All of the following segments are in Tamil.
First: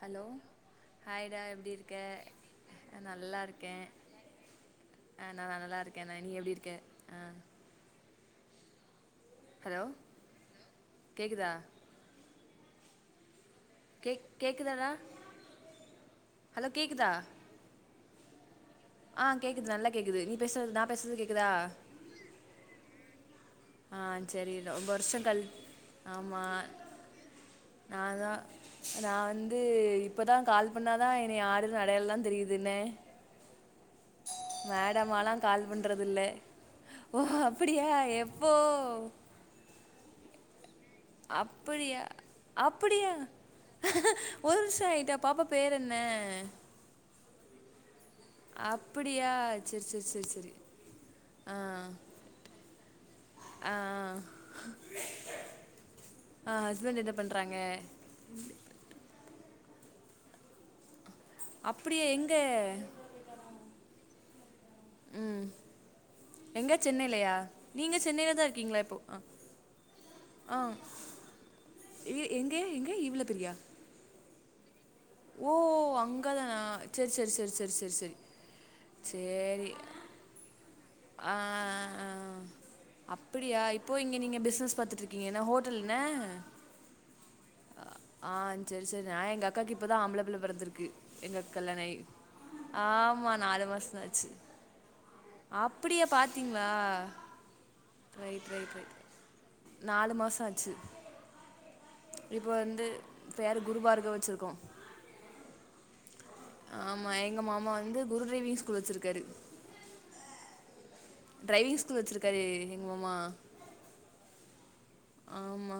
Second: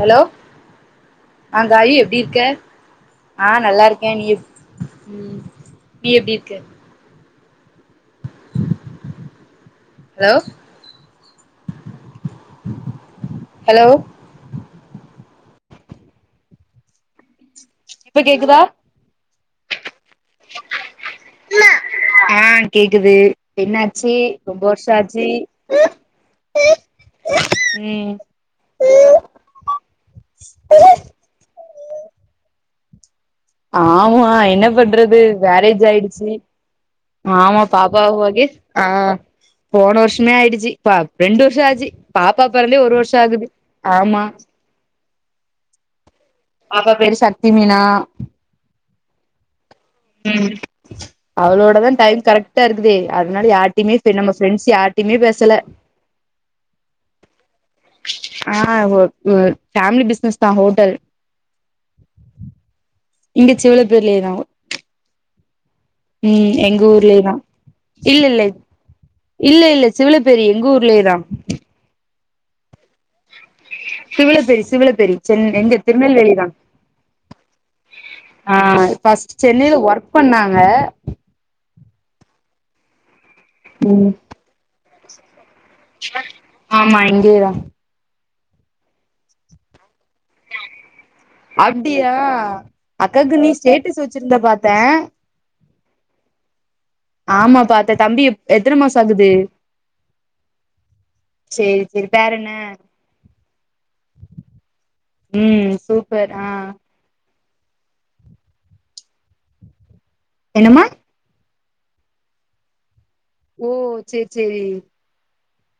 ஹலோ ஹாய்டா ஆஹ் எப்டி காயு இருக்க எப்படிருக்க ஆஹ் நல்லா இருக்கே நீ எப் ஆஹ் ம் நா நல்லாருக்கே நா நீ எப்டி இருக்க எப்படிருக்க ஆஹ் ஹலோ ஹலோ கேக்குதா ஹலோ கேக் கேக்குதடா ஹலோ கேக்குதா இப்ப கேக்குதா ஆஹ் கேக்குது நல்லா கேக்குது நீ பேசுறது நா பேசுறது கேக்குதா என்ன ஆச்சி ரொம்ப வருஷோ ஆச்சி நாதா நா வந்து இப்பதா கால் பண்ணாதா என்ன யாருனு அடையாளல்லா தெ இதுனே ஆமா என்ன பண்றது மேடமாலா கால் மேரேஜ் பண்றதில்ல ஆயிடுச்சு ஓ ஆமா அப்படியா பாப்பாவ பாத் எஸ் எப்போ ஆஹ் போன வருஷ்மே ஆயிடுச்சி பா ரெண்டு வருஷ்சோ ஆச்சு அப்படியா பாப்பா பொறந்தே ஒரு அப்படியா வருஷோ ஆகுது ஆமா ஒரு நிமிஷம் ஆயிட்டா பாப்பா பேர் என்ன பாப்பா பேரு சக்தி மீனா அப்டியா செர் செர் செர் ம் செரி அவளோடதா டைம் கரெக்ட்டா இருக்குதே அதனால ஆ யார்டையுமே பே நம்ம ஃப்ரெண்ட்ஸ் யார்ட்டையுமே பேசல ஆஹ் ஹஸ்பண்ட் என்ன பண்றாங்க ஆ ஒ ஒ ஃபேமிலி பிஸ்னஸ் தா ஹோட்டல் அப்டியா எங்க இங்க சிவலபேர்லேதா எங்க ஊர்லயே சென்னைலையா தா நீங்க இல்ல சென்னையில இல்ல தா இருக்கீங்களா இப்போ ஆஹ் இல்ல இல்ல சிவலப்பேரி எங்க ஊர்லேயேதா எ-எங்கே எங்கே ஈவுள பெரியா பெரி சென் எங்க திருநெல்வேலி தா சேர் சேர் சேர் சேர் சேர் செரி ஆஹ் ஃபஸ்ட் சென்னையில ஒர்க் பண்ணாங்க ஆஹ் ஆஹ் அப்டியா இப்போ ம் இங்க நீங்க பிஸ்னஸ் பாத்துட்டு இருக்கீங்க என்ன ஹோட் ஆமா இங்கயேதா ஆஹ் சேர் செரி நா எங்க அக்காக்கி இப்பதா ஆம்பிள பிள்ள பிறந்துருக்கு எங்கக்கா கல்யாண ஆயி அப்டியா ஆமா அக்காக்கு நீ நாலு மாசந்தா ஸ்டேட்டஸ் ஆச்சு வச்சிருந்த பாத்தே அப்டியா பாத்தீங் ஆமா பாத்தே தம்பி எப் ரைட் எத்தன ரைட் மாசோ ஆகுது சேரி சேரி பேர் இப்ப என்ன வந்து பேரு குரு பார்கவ் வச்சிருக்கோ ம் சூப்பர் ஆஹ் ஆமா எங்க மாமா வந்து குரு டிரைவிங் ஸ்கூல் வச்சுருக்காரு என்னம்மா ட்ரைவிங் ஸ்கூல் வச்சிருக்காரு எங்க மாமா ஓ சேர் சேரி ஆமா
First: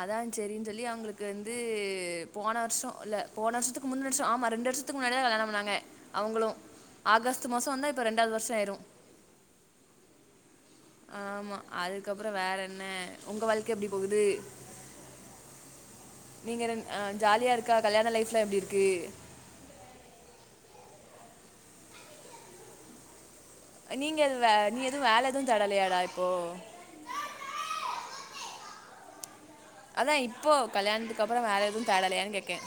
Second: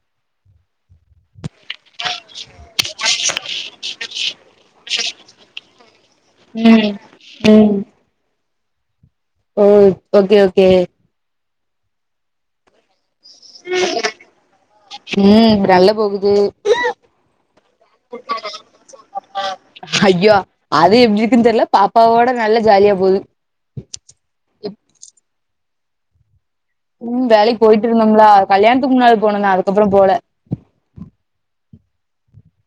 அதா செரின் சொல்லி அவங்களுக் கு வந்து போன வர்ஷோ இல்ல போன வர்ஷத்துக்கு முந்தன வர்ஷோ ஆமா ரெண்டு வர்ஷத்துக்கு முன்னாடிதா கல்யாணோ பண்ணாங்க அவங்களு ம் ஆகஸ்டு ம் மாசோ வந்தா இப்போ ரெண்டாவது வர்ஷோ ஆயிரு ஓ ஓகே ஓகே ஆமா அதுக்கப்றோ வேற என்ன உங்க வாழ்க்கை எப்டி போகுது ம் நல்ல போகுத் நீங்க ரெண் அஹ் ஜாலியா இருக்கா கல்யாண லைஃப்லா எப்டி இருக்கு ஐயோ அது எப்டி இருக்குன்னு தெர்ல பாப்பாவோட நல்லா ஜாலியா போது நீங்க எது வே நீ எதுவு வேல எதுவு தேடலையாடா இப்போ ம் வேலைக்கு போயிட்டு இருந்தோம்லா கல்யாணத்துக்கு முன்னாள் போன நானு அதா இப்போ கல்யாணத்துக்கு அப்றோ வேல எதுவு தேடலையான்னு கேக்கே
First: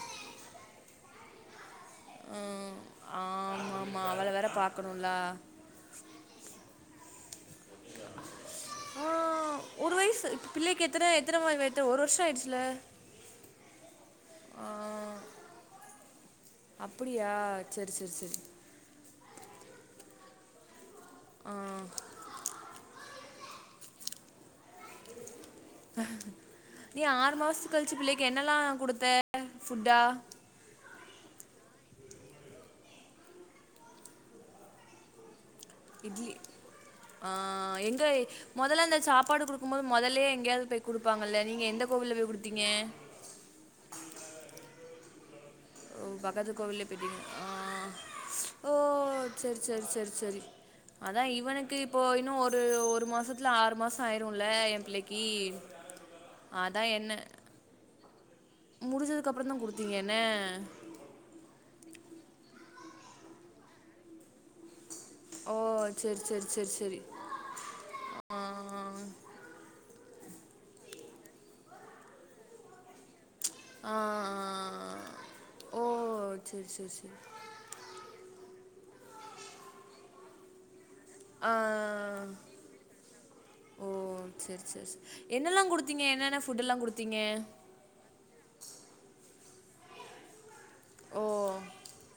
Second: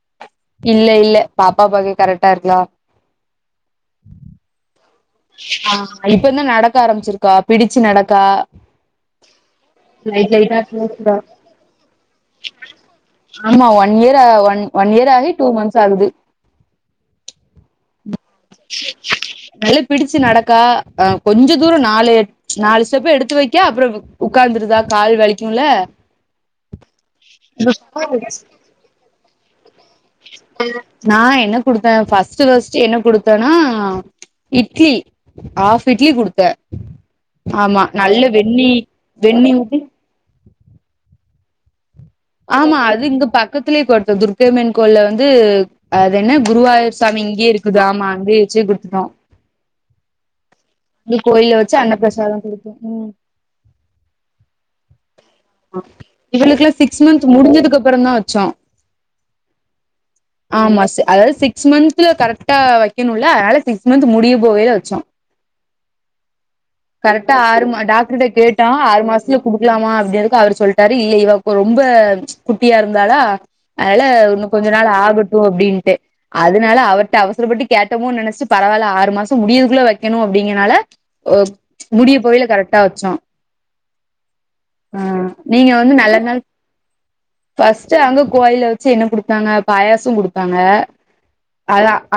இல்ல இல்ல பாப்பா பாக்க கரெக்டா இருக்குலா ம் ஆமா ஆமா அவள வேற பாக்கணுல்ல ஆ இப்பந்தா நடக்க ஆரம்பிச்சிருக்கா பிடிச்சி நடக்கா ஆ ஒரு வயசு லைட் லைட்டா பிள்ளைக்கு எத்தன பேசுறா எத்தன மா வைத்துல ஒரு வருஷோ ஆயிடுச்சுல ஆமா ஒன் இயர் ஆ ஒன் ஒன் இயர் ஆகி டூ மந்த்ஸ் ஆகுது அப்படியா சரி சரி சரி நல்ல பிடிச்சு நடக்கா அ கொஞ்ச ஆ தூரோ நாலு நாலு ஸ்டெப்பு எடுத் து வைக்கா அப்புறோ உட்கார்ந்துருதா கால் வலிக் நீ ஆறு மாசங்கழிச்சி பிள்ளைக்கு என்னல்லா குடுத்த ஃபுட்டா நா என்ன குடுத்த ஃபர்ஸ் ஃபர்ஸ்ட் ஃபர்ஸ்ட் என்ன குடுத்தேன்னா இட்லி ஹாப் இட்லி குடுத்த ஆ எங்க மொதலல அந்த சாப்பாடு வெண்ணி குடுக்கு ஊத்தி போது மொதலே எங்கயாவது போய் குடுப்பாங்கல்ல நீங்க எந்த கோவில்ல போய் குடுத்தீங்க ஆமா அது இங்க பக்கத்துலேயே கொடுத்த துர்கையம்மன் கோயிள்ள வந்து ஓ அது என்ன பக்கத்து கோவில்லே குருவாயூர் சாமி போயிட்டீங்களா ஆ இங்கேயே இருக்குது ஆமா அங்கயே வச்சு ஓ குடுத்துட்டோ செர் செர் செர செரி இங்க அதா கோயில்ல இவனுக்கு வச்சு இப்போ இன்னு அன்னப்பிரசாதம் ஒரு குடுத்தோ ஒரு ம் மாசத்துல ஆறு மாச ஆயிருல எ பிள்ளை இவளுக்கெல்லா சிக்ஸ் என்ன மந்த் முடிஞ்சதுக்கு அப்பறம் தா வச்சோ முடிஞ்சதுக்கு அப்பறம் தா குடுத்தீங்கன்ன மந்தல கரெக்டா வெக்கணுல்ல அதனால சிக்ஸ் மந்த் முடிய போகயில வச்சோ ஓ செர் செர கரெக்டா ஆறு டாக்டர்ட்ட ஆ கேட்டோ ஆறு மாசத்துல குடுக்கலாமா அப்டி அவரு சொல்ட்டாரு இ இவ ரொம்ப குட்டியா இருந்தாலா ஆ அதுல இன்னு கொஞ்ச நாள் ஆ ஆகட்டு ஓ அப்படின்ட்டு சரி அதனால சரி சரி அவர்ட்ட அவசரப்பட்டு கேட்டோமோனு நெனச்சு பரவால்ல ஆறு மாசம் முடியதுக்குள்ள வைக்கணு அப்படிங்னால முடிய ஆ போவைல கரெக்டா வச்சோ ஓ! சரி, சரி, அ சரி. என்னலாம் நீங்க வந்து குடுத்தீங்க? நல்ல நாள் என்னென்ன ஃபுட்டெல்லாம் குடுத்தீங்க? ஃபஸ்ட்டு அங்க கோயில்ல வச்சு என்ன குடுப் நாங்க பாயாச குடுப்பாங்க ஓ!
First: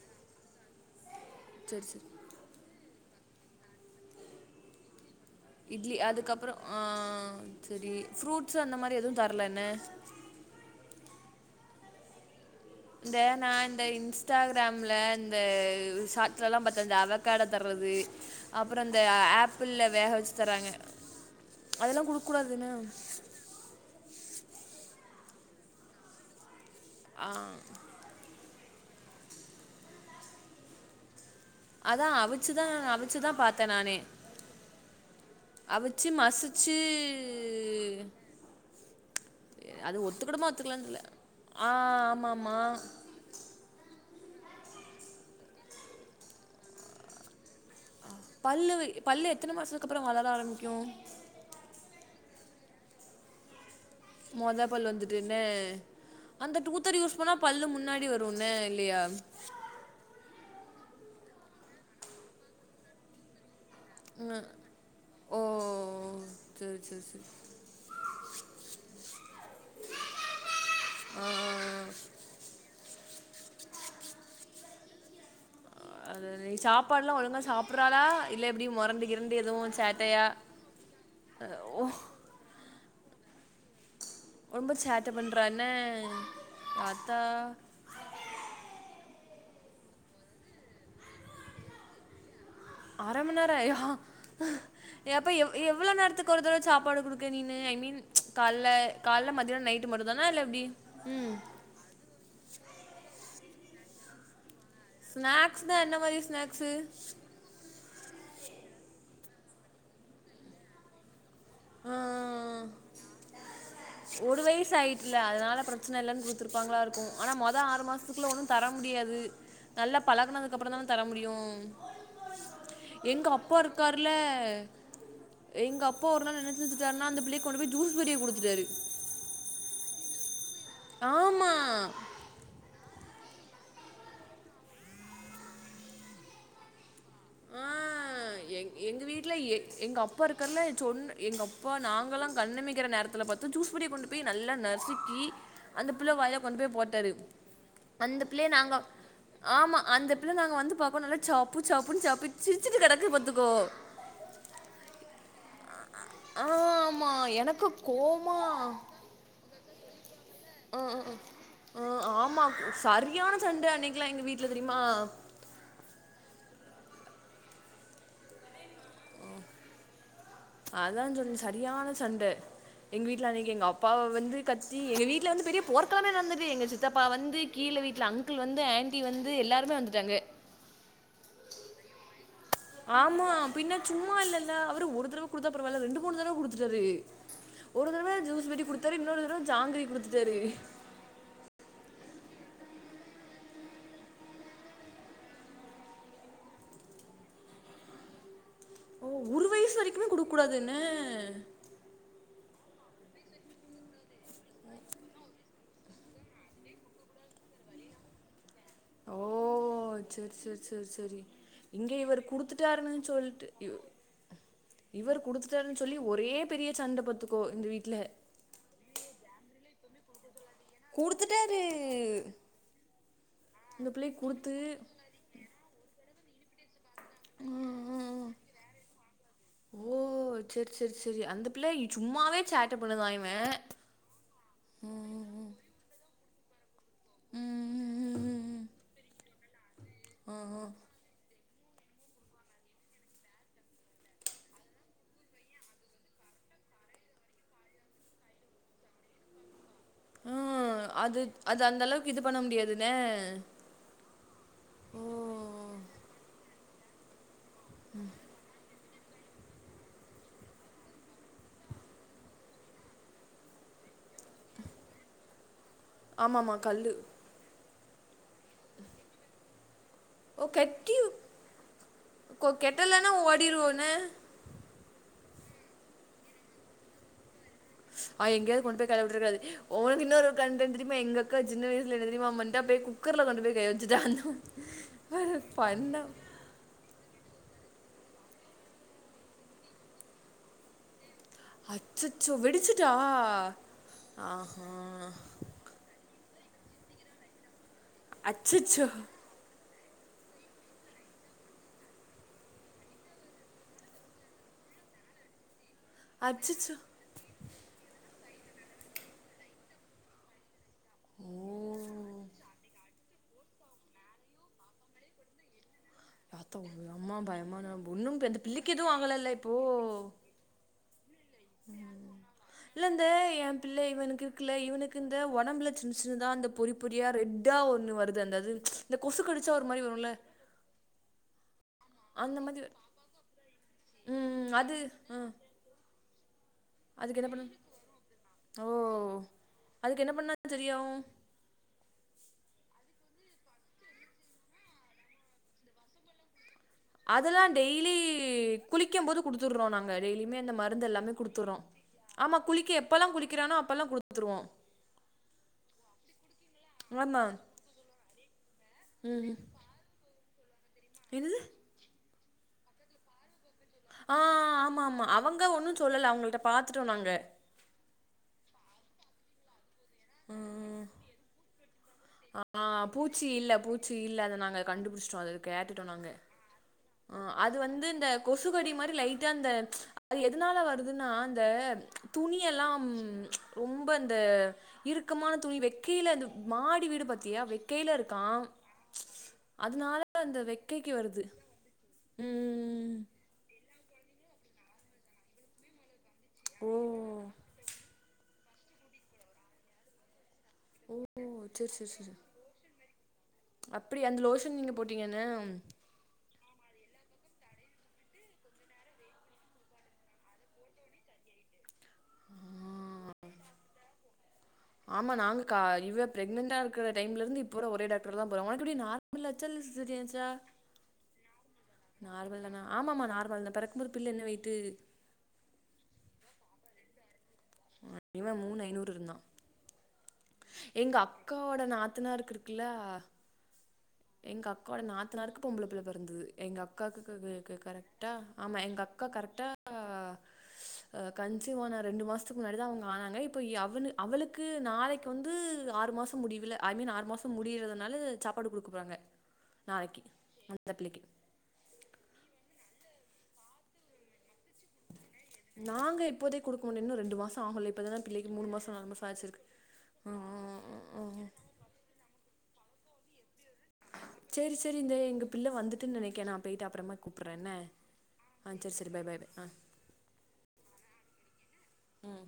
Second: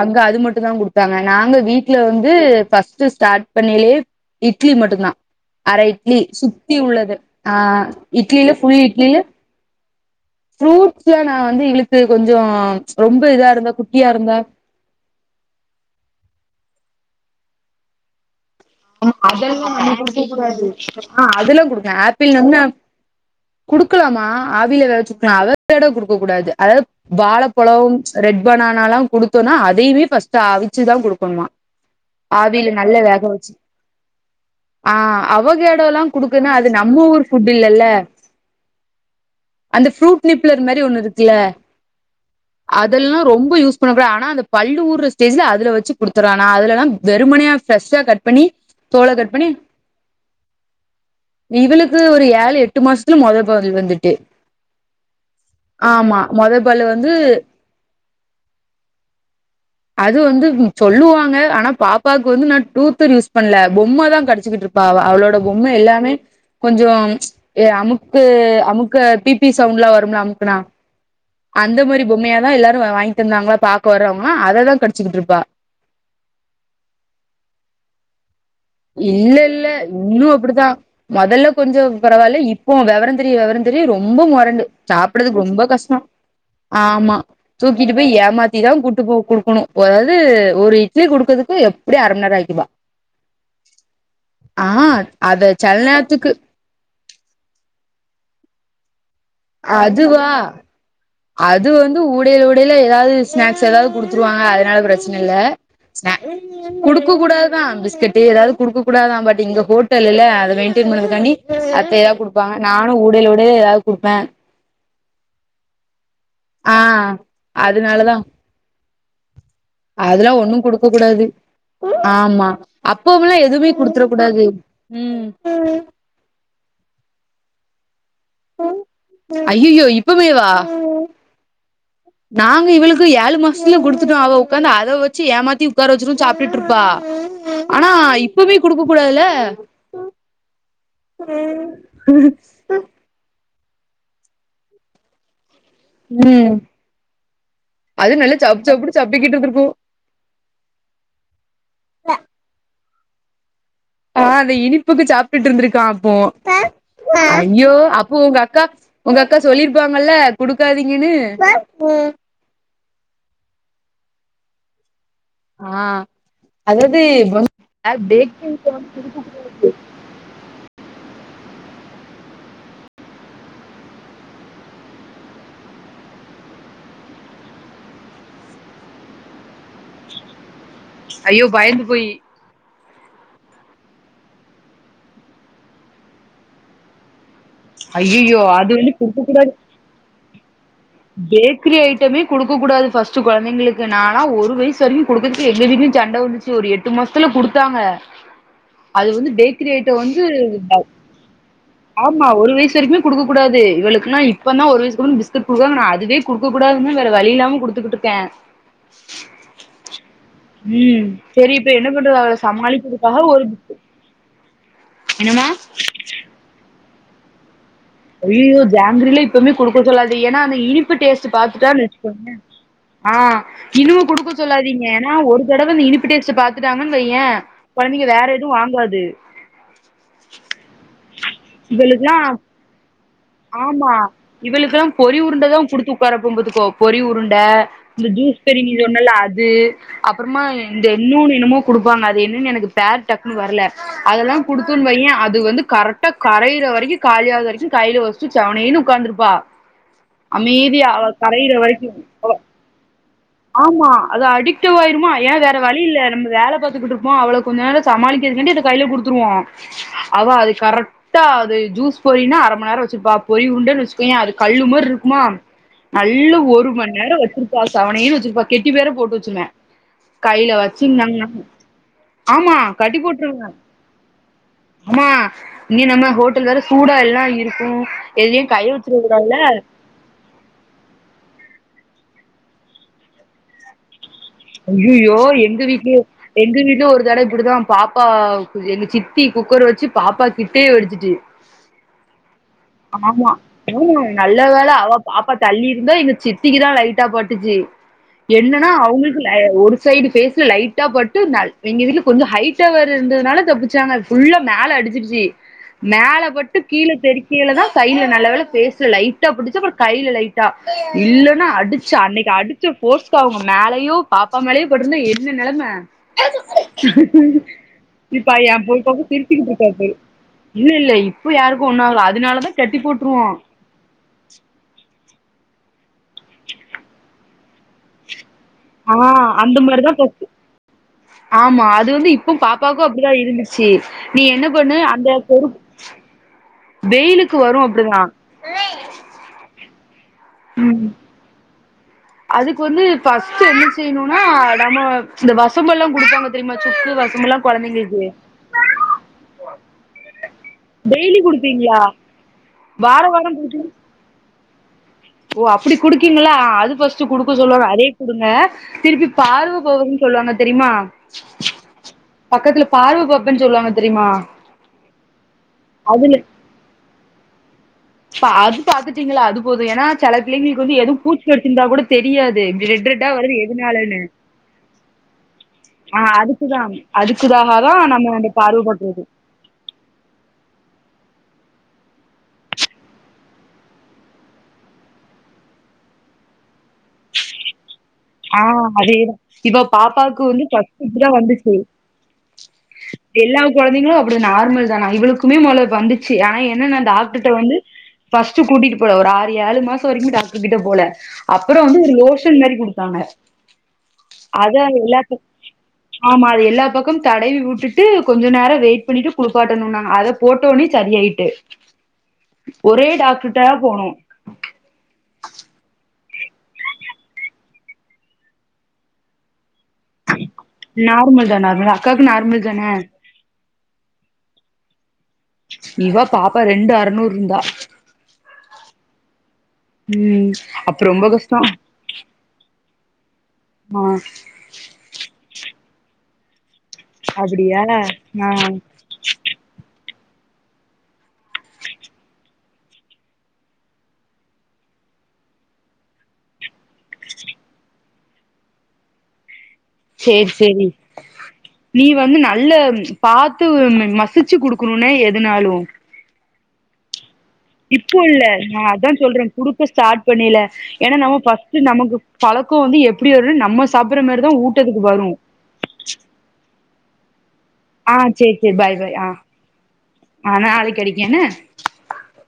அங்க அது மட்டுந்தா குடுப் தாங்க நாங்க சரி, வீட்ல சரி. வந்து ஃபர்ஸ்ட்டு ஸ்டார்ட் பண்ணலயே இட்லி மட்டுந்தா அர இட்லி அதுக்கப்பறம் சுத்தி ஆ உள்ளது ஆ சரி இட்லில ஃப்ரூட்ஸ் அந்த ஃபுல் மாரி எதுவு தர்லன்ன ஃபர்ஸ்ட்ல நா வந்து இழுத்து கொஞ்சோ இந்த ரொம்ப நா இதா இருந்தா இந்த குட்டியா இருந்தா இன்ஸ்டாகிராம்ல இந்த சாட்ஸ்லா பாத்த இந்த அவ கடோ தர்றது அப்புறம் இந்த அதெல்லா ஆப்பிள்ல வேக எடுக்க வச்சு கூடாது தர்றாங்க. ஆ அதெல்லா குடுக்கலா அதெல்லாம் ஆப்பிள் குடுக்கக்கூடாது நம்ம என்ன? குடுக்கலாமா ஆவியில வேகவச் கொடுக்கலா அவகேடோ கொடுக்க கூடாது அதாவது ஆ வாழப்பழம் ரெட் பனானா லா குடுத்தோன்னா அதையுமே ஃபஸ்டு ஆவிச்சு தா குடுக்கணுமா அதா அவிச்சுதா ஆவில நல்லா வேக அவிச்சுதா வச்சு பாத்தே நானு ஆ அவகேடோலா அவிச்சு குடுக்குன்னா அது மசிச்சு நம்ம ஊர் ஃபுட் இல்லல்ல அந்த அது ஃப்ரூட் ஒத்துக்கிடுமா நிப்ளர் மாரி ஒத்துக்கலான்னு ஒண்ணு தெர்ல இருக்குல ஆ ஆமாமா அதெல்லா ரொம்ப யூஸ் பண்ண கூடா ஆனா அந்த பள்ளு ஊற ஸ்டேஜ்ல அதுல வச்சு குடுத்துருறா நா அதுலல்லா வெறுமனைய ஃப்ரெஷ்ஷா கட் பண்ணி லூவ் தோல பல்லு கட் பண்ணி எத்தன மாசத்க்கு அப்பறம் வளர ஆரம்பிக்கு இவளுக்கு ஒரு ஏழு எட்டு மாசத்துல மொத பல் வந்துட் மோதா பல்லு வந்துட்டு என்ன ஆமா மொத அந்த பல்லு டூத்தர் வந்து யூஸ் பண்ணா பல்லு முன்னாடி வரு ன்ன இல்லையா அது வந்து சொல்லுவாங்க ஆனா பாப்பாவுக்கு வந்து நா டூத்தர் யூஸ் பண்ல பொம்ம தா ம் கிடிச்சிகிட் இருப்பா ஓ அவளோட பொம்ம எல்லாமே சரி கொஞ்ச சரி சரி ஏ அமுக்கு அமுக்க பிபி சவுண்ட்லா வரும்ல அமுக்குனா ஆ ஆ அந்த மாரி பொம்மையாதா எல்லாரு வாங்கிட்டு இருந்தாங்களா பாக்க வர்றவங்களா அததா கடிச்சுக்கிட்டுருப்பா ஆ அது சாப்பாடுலா ஒழுங்கா சாப்பிர்றாலா இல்ல இல்ல இன்னு அப்படித்தா மொதல்ல கொஞ்ச ஓ பரவால்ல இப்போ வெவர தெரிய வெவர தெரிய ரொம்ப மொறண்டு ரொம்ப சேட்ட சாப்படுறதுக்கு பண்றா ரொம்ப என்ன கஷ்டம் எ ஆமா ஆத்தா தூக்கிட்டு போய் ஏமாத்திதான் கூட்டுபோ கொடுக்கணும் அதாவது ஒரு இட்லி கொடுக்கதுக்கு எப்படி அரைமண் நேரம் ஆக்கிருவா அரை மணி நேரம் ஐயோ எப்ப அத செல எவ்ளோ நேரத்துக்கு ஒரு தடவை சாப்பாடு கொடுக்க நீனு ஐ மீன் கால்ல கால்ல மத்யானம் நைட்டு மட்டுந்தானா அதுவா இல்ல எப்டி ம் அது வந்து கொடுத்துருவா அதனால பிரச்சனை இல்ல ஸ்நாக்ஸ்னா என்ன மாரி ஸ்னக் ஸ்நாக்ஸு குடுக்க கூடாதுதான் பிஸ்கட்டு ஏதாவது குடுக்க கூடாதான் பட் எங்க ஹோட்டலில அத மெயின்டெய பறதுக்காண்டி ஆ அத்த ஏதாவது கொடுப்பாங்க நானும் ஊடைல ஊடைல எதாவது ஒரு வயசு ஆயிட்ல அதனால பிரச்சனை இல்ல ஆ கொடுத்துருப்பாங்களா இருக்கும் ஆனா மொத ஆறு அதனாலதா மாசத்துக்குள்ள ஒன்னும் தர முடியாது நல்லா அதெல்லா பழகுனதுக்கு ஒண்ணு அப்புறம் தானே குடுக்க தர முடியும் கூடாது ஆமா அப்புமெல்லாம் அப்பா எதுவுமே குடுத்துர இருக்காருல கூடாது உம் நினைச்சி வச்சிட்டாருனா அந்த புள்ளையக் கொண்டு போய் ஜுஸ் பெரிய கொடுத்துட்டாரு ஐயயோ இப்பவேவா ஆமா நாங்க இவளுக்கு ஏழு மூணு மாஸத்துலே குடுத்துட்டோம் அவ உக்காந்து அழுவ வச்சு ஏமாத்தி உக்கார வச்சி சாப்ட்டுட்டு இருப்பா ஆ ஆனா இப்பமே எங் குடுக்க எங்க கூடாதுல வீட்டுல எங் எங்க அப்பா இருக்காருல சொன்ன எங்க அப்பா நாங்கல்லாம் கண்ணமைக்கிற நேரத்தில பாத்த அந்த ஜூஸ் பெரிய கொண்டு போய் நல்லா நசுக்கி அந்த புள்ள வாயில ம் கொண்டு போய் போட்டாரு அது அந்த நல்லா பிள்ளைய சப் நாங்க சப்புன்னு சப்பிகி ஆமா அந்த பிள்ள நாங்க வந்து பாக்கோம் நல்லா சப்பு சப்புன்னு சப்பி சிரிச்சிட்டு கிடக்கு பாத்துக்கோ ஆஹ் அந்த இனிப்புக்கு சாப்டுட்டு இருந்துருக்கான் ஓ ஆமா எனக்கு ஐயோ அப்போ கோவமா உங்க அக்கா உங்க அக்கா சொல்லிருப்பாங்கல்ல ஆ ஆ குடுக்காதீங்கன்னு ஆ இல்ல எங்க வீட்டுல தெரியுமா ஆஹ் அது எது பேக்கிங் சோடா குடுக்க கூடாது அதான் சொன்ன சரியான சண்ட எங்க வீட்டுல அன்னைக்கு எங்க அப்பாவ வந்து கத்தி எங்க வீட்டுல வந்து பெரிய போர்க்களமே நடந்துட்டு எங்க சித்தப்பா வந்து கீழ் எங்க வீட்டுல அங்கிள் வந்து ஆண்டி வந்து எல்லாருமே வந்துட்டாங்க ஐயோ பயந்து போயி ஆமா பின்ன சும்மா இல்லல்ல அவரு ஒரு தடவ கொடுத்தா பரவாயில்ல ரெண்டு மூணு தடவ குடுத்துட்டாரு ஒரு தடவ ஐயயோ ஜூஸ் பெரி அது வந்து குடுத்தாரு குடுக்க இன்னொரு தடவ கூடாது ஜாங்கிரி குடுத்துட்டாரு பேக்கரி ஐட்டமே குடுக்க கூடாது ஃபஸ்ட் குழந்தைங்களுக்கு நானா ஒரு வயசு வரைக்கும் கொடுத்துட்டு எங்க வீட்லையும் சண்ட வந்துச்சு ஒரு எட்டு மாசத்துல குடுத்தாங்க ஓ அது வந்து ஒரு பேக்கரி வயசு ஐட்டம் வரைக்குமே வந்து கொடுக்கக்கூடாது என்ன ஆமா ஒரு வயசு வரைக்குமே குடுக்க கூடாது இவளுக்கெல்லாம் இப்ப தான் ஒரு வயசுக்கப்புறம் பிஸ்கட் குடுக்க அதுவே குடுக்க கூடாதுன்னா வேற வழி இல்லாம குடுத்துக்கிட்டு இருக்கேன் ஓ சேரி சேரி சேரி ம் சேரி சரி இப்ப என்ன இங்க பண்றது இவரு அவள குடுத்துட்டாருன்னு சமாளிக்கிறதுக்காக ஒரு சொல்லிட்டு இவர் என்னமா குடுத்துட்டாருன்னு சொல்லி ஒரே பெரிய சண்ட பாத்துக்கோ இந்த வீட்டு ஐயயோ ஜாங்கிரிலாம் இப்பமே குடுக்க சொல்லாத ஏன்னா அந்த இனிப்பு டேஸ்ட் குடுத்துட்டாரு பாத்துட்டா ஆஹ் இந்த இனிமே பிள்ளைக்கு குடுக்க குடுத்து சொல்லாதீங்க ஏன்னா ஒரு தடவ இந்த இனிப்பு டேஸ்ட் பாத்துட்டாங்கன் சின்ன பையன் கொழந்தைங்க வேற ம் எதுவும் வாங்காது ஓ சேரி சேரி சேரி அந்த புள்ள இவளுக்குல்லா சும்மாவே சேட்ட பண்ணுதா இவ ஆமா இவளுக்கெல்லாம் பொறி உருண்ட தான் குடுத்து உக்கார வைப்பே பாத்துக்கோ பொறி உருண்ட இந்த ஜூஸ்பெரி நீ சொன்னல அது ஆ அப்புறமா ஆ இந்த இன்னொன்னு என்னமோ குடுப்பாங்க அது என்னன்னு எனக்கு பேர் டக்குன்னு வரல அதெல்லாம் குடுத்தோம்ன்னு வையே அது வந்து கரெக்டா கரையிற வரைக்கும் காலியாவது வரைக்கும் கையில வச்சிட்டு சிவனேன்னு உக்காந்துருப்பா ஆஹ் அது அது அந்த அளவுக்கு இது பண்ண முடியாதுன்னே ஆமா அது அடிக்டவ ஆயிருமா ஏன் வேற வழி இல்ல நம்ம வேலை பாத்துக்கிட்டு இருப்போம் அவ்வளவு கொஞ்ச நேரம் சமாளிக்கதுக்காண்டி அத கையில் குடுத் துருவோம் அவா அத கரெக்டா அது ஜூஸ் பொறினா அரைமணி நேரம் வச்சுப்பா பொறி உருண்டன்னு வச்ச அது கல்லு மாரி இருக்குமா நல்லா ஆமாமா ஒரு கல்லு மண் நேரோ வெச்சிருப்பா செவனேன்னு வெச்சிருப்பா கெட்டி வேற போட்டு வெச்சிருவே ஓ கையில கெட்டி வச்சுந்தாங்னா கொ ஆமா கட்டி கெட்டலன்னா போட்ருவ ஓடிருவோன்ன ஆமா நீ நம்ம ஹோட்டல் வேற சூடா எல்லா இரு ஆ எங்கயாவது கொண்டு போய் கிளம்பிட்டு இருக்காது உனக்கு இன்னொரு கண்டெண்ட் தெரியுமா எங்கக்கா சின்ன வயசுல என்ன தெரியுமா பண்டா குக்கர்ல கொண்டு போய் கை வெச்சிட்டா ஐய்யய்யோ எங்க வீட்லயு எங்க வீட்லயு ஒரு தட இப்டிதா பாப்பா எங்க சித்தி குக்கர் வெச்சு பாப்பா கிட்டே வெடிச்சிட்டு அச்சச் ஆமா ம் நல்ல ஆஹா வேல அவ பாப்பா தள்ளி இருந்தா எங்க சித் சித்திக்கு தா லைட்டா பட்டுச்சி என்னனா அச்சச்சோ அவுங்குளுக்கு லை ஒரு சைடு பேஸு லைட்டா பட்டு நல் எங்க வீட்ல கொஞ்சோ ஹைட்டா வேர இருந்ததுனால தப்பிச்சாங்க ஃபுல்லா மேல அடிச்சிர்ச்சி மேல பட்டு அச்சச்சோ கீழே தெருக்கியிலதா கைலல நல்ல வேல ஃபேஸ்ல லைட்டா பட்டுச்சி அப்புறோ கையில லைட்டா ஓ இல்லன்னா அடிச்சா அன்னிக்கு அடிச்ச போஸ் ப்பா அவுங்க மேலயு பாப்பா மேலயு பட்டிருந்தா என்ன நெலம ஆத்த எம்மா பயமா ஒண்ணு இப்ப அந்த என் பொ பிள்ளைக்கு எதுவு பாப்பா ஆகல இல்ல சிரிச்சுக்கிட்டு இப்போ இருக்கா பாரு. இல்ல இல்ல இப்ப யாருக்கோ ஒன்னு ஆவுல இல்லந்த என் பிள்ள இவனுக்கு இருக்குல்ல இவனுக்கு இந்த ஒடம்புல சின்ன சின்னதா அந்த பொறி பொறியா ரெட்டா ஒண்ணு வருது அந்தா இது ஆ அந்த மாரிதா பேசுச்சு ஆமா அது வந்து அந்த இப்பவு மாதி பாப்பாக்கு அப்புடிதா இருந்துச்சி நீ என்ன ம் அது பண்ணு அந்த ம் பொறு அதுக்கு என்ன வெயிலுக்கு பண்ண வரோ அப்டிதா ஓ அதுக்கு என்ன பண்ணா தெரியு அதுக்கு வந்து ஃபர்ஸ்ட்டு என்ன செய்யணும்னா நம்ம இந்த வசம்பெல்லா குடுப்பாங்க தெரியுமா? சுக்கு, அதெல்லா வசம்பெல்லாம் டெய்லி குழந்தைங்களுக்கு. குளிக்கும் போது குடுத்துறோ நாங்க டெய்லியுமே அந்த மருந்து எல்லாமே குடுத் அடிப்பீங்ளா ஆமா குளிக்க எப்ப எல்லா குளிக்கிறானோ அப்ப எல்லா குடுத்துடுவோ ஓ அப்டி குடுக்கீங்களா அது பர்ஸ்ட்டு ஆமா குடுக்க சொல்லுவாங்க அதயு குடுங்க திருப்பி பாலுக்கொன்னு சொல்லுவாங்க தெரியுமா என்னது பக்கத்துல பார்வ கோப்பன்னு சொல்லுவாங்க தெரியுமா? ஆ ஆமா ஆமா அவுங்க ஒன்னோ சொல்லல அதுல அவுங்க கிட்ட பாத்துட்டோ நாங்க அது பாத்துட்டீங்களா அது போதோ ஏன்னா செல பிள்ளைங்குளுக்கு வந்து ம் எதுவு பூச்சு கடிச்சிருந்தா கூட தெரியாது ஆ இப்டி ரெட் ரெட்டா பூச்சி வருது இல்ல பூச்சி எதுனாலன்னு இல்ல அத நாங்க கண்டுபுடிச்சுட்டோ அது கேட்டுட்டோ ஆ நாங்க அதுக்குதான் ஆ அதுக்குதாக அது தான் வந்து இந்த நம்ம அந்த பார்வ கொசுகடி மாரி பாக்குறது லைட்டா இந்த எதுனால வரு எதுனா அந்த துணி எல்லா ரொம்ப அந்த இருக்கமான துணி வெக் கீழ அந்த மாடி வீடு பாத்தியா வெக்கையில ஆ இருக்கான். அதேதா இப்ப அதனால பாப்பாக்கு அந்த வந்து ஃபர்ஸ்ட்டு வெக்கைக்கு இப்டீதா வருது. வந்துச்சு ம் எல்லா கொழந்தைங்களு அப்டி நார்மல் தானா இவளுக்குமே மொதல்ல வந்து ஆ ஓ என்னனா டாக்டர்கிட்ட வந்து ஃபர்ஸ்ட்டு கூட்டிட்டு போல ஒரு ஆறு ஏழு மாசோ வரைக்கு டாக் அதுகிட்ட போல ஓ அப்புறோ சரி வந்து சரி ஒரு சரி லோஷன் மாரி குடுத்தாங்க அப்படி அந்த லோஷன் அதா நீங்க போட்டீங்க என்ன? எல்லாத்துக் ஆமா அது எல்லா பக்கமு தடவி வுட் டுட்டு கொஞ்சோ நேரோ வெயிட் பண்ணிட்டு குளிப்பாட்டணோம்னாங்க அத போட்ட ஒன்னே செரி ஆயிட்டு ஒரே டாக்டர்ட்ட போனோ பிரக்னண்டா இருக்குற டைம்லர்ந்து இப்ப வர ஒரே டாக்டர் தா போறே உனக்கு எப்டி நார்மலா நார்மல் தானா அதலா நார்மல் தானா ஆமா ஆமா நார்மல் தா பெறக்கும் போது பிள்ள என்ன வெயிட்டு இவ பாப்பா ரெண்டு அற்நூறு இருந்தா இவ மூனுஐநூறு இருந்தா ம் அப்ப எங்க ரொம்ப கஷ்டோ அக்காவோட நாத்தனாருக்கு இர்க்குல்ல ஆ எங்க அக்காவோட நாத்தனாருக்கு பொம்புள புள்ள பெறந்தது எங்க அக்காக்கு க அப்டியா ககரெக்டா ஆ ஆமா எங்க அக்கா கரெக்டா ஆ கன்சிவான ரெண்டு மாசத்துக்கு முன்னாடிதா அவுங்க ஆனாங்க இப்ப அவனு அவளுக்கு நாளைக்கு வந்து ஆறு மாசம் முடிவுல ஐ மீன் ஆறு மாசம் முடியுறதுனால சாப்பாடு குடுக்க போறாங்க நாளைக்கு சேரி சேரி அந்த பிள்ளைக்கு நீ வந்து நல்ல பாத்து மசிச்சு குடு க்கணுன்னே எதுனாலு குடுக்கோணு இன்னு ரெண்டு மாஸ் இப்போ இல்ல நா அதா சொல்ற ஆச்சிருக்கு குடுக்க ஸ்டார்ட் பண்ணையில ஏன்னா நம்ம ஃபஸ்ட்டு நமக்கு பழக் கோ வந்து எப்டி வருனு நம்ம சாப்புட்ற மாரிதா சேரி சேரி ஊட்டத்துக்கு இந்த வரு எங்க பிள்ள வந்துட்டுன்னு நெனைக்க நா போயிட்டு அப்பறமா கூப் அப்ற என்ன ஆ ஆ செரி செரி பாய் பாய் ஆ ஆனா அது கெடைக்கோணு ம்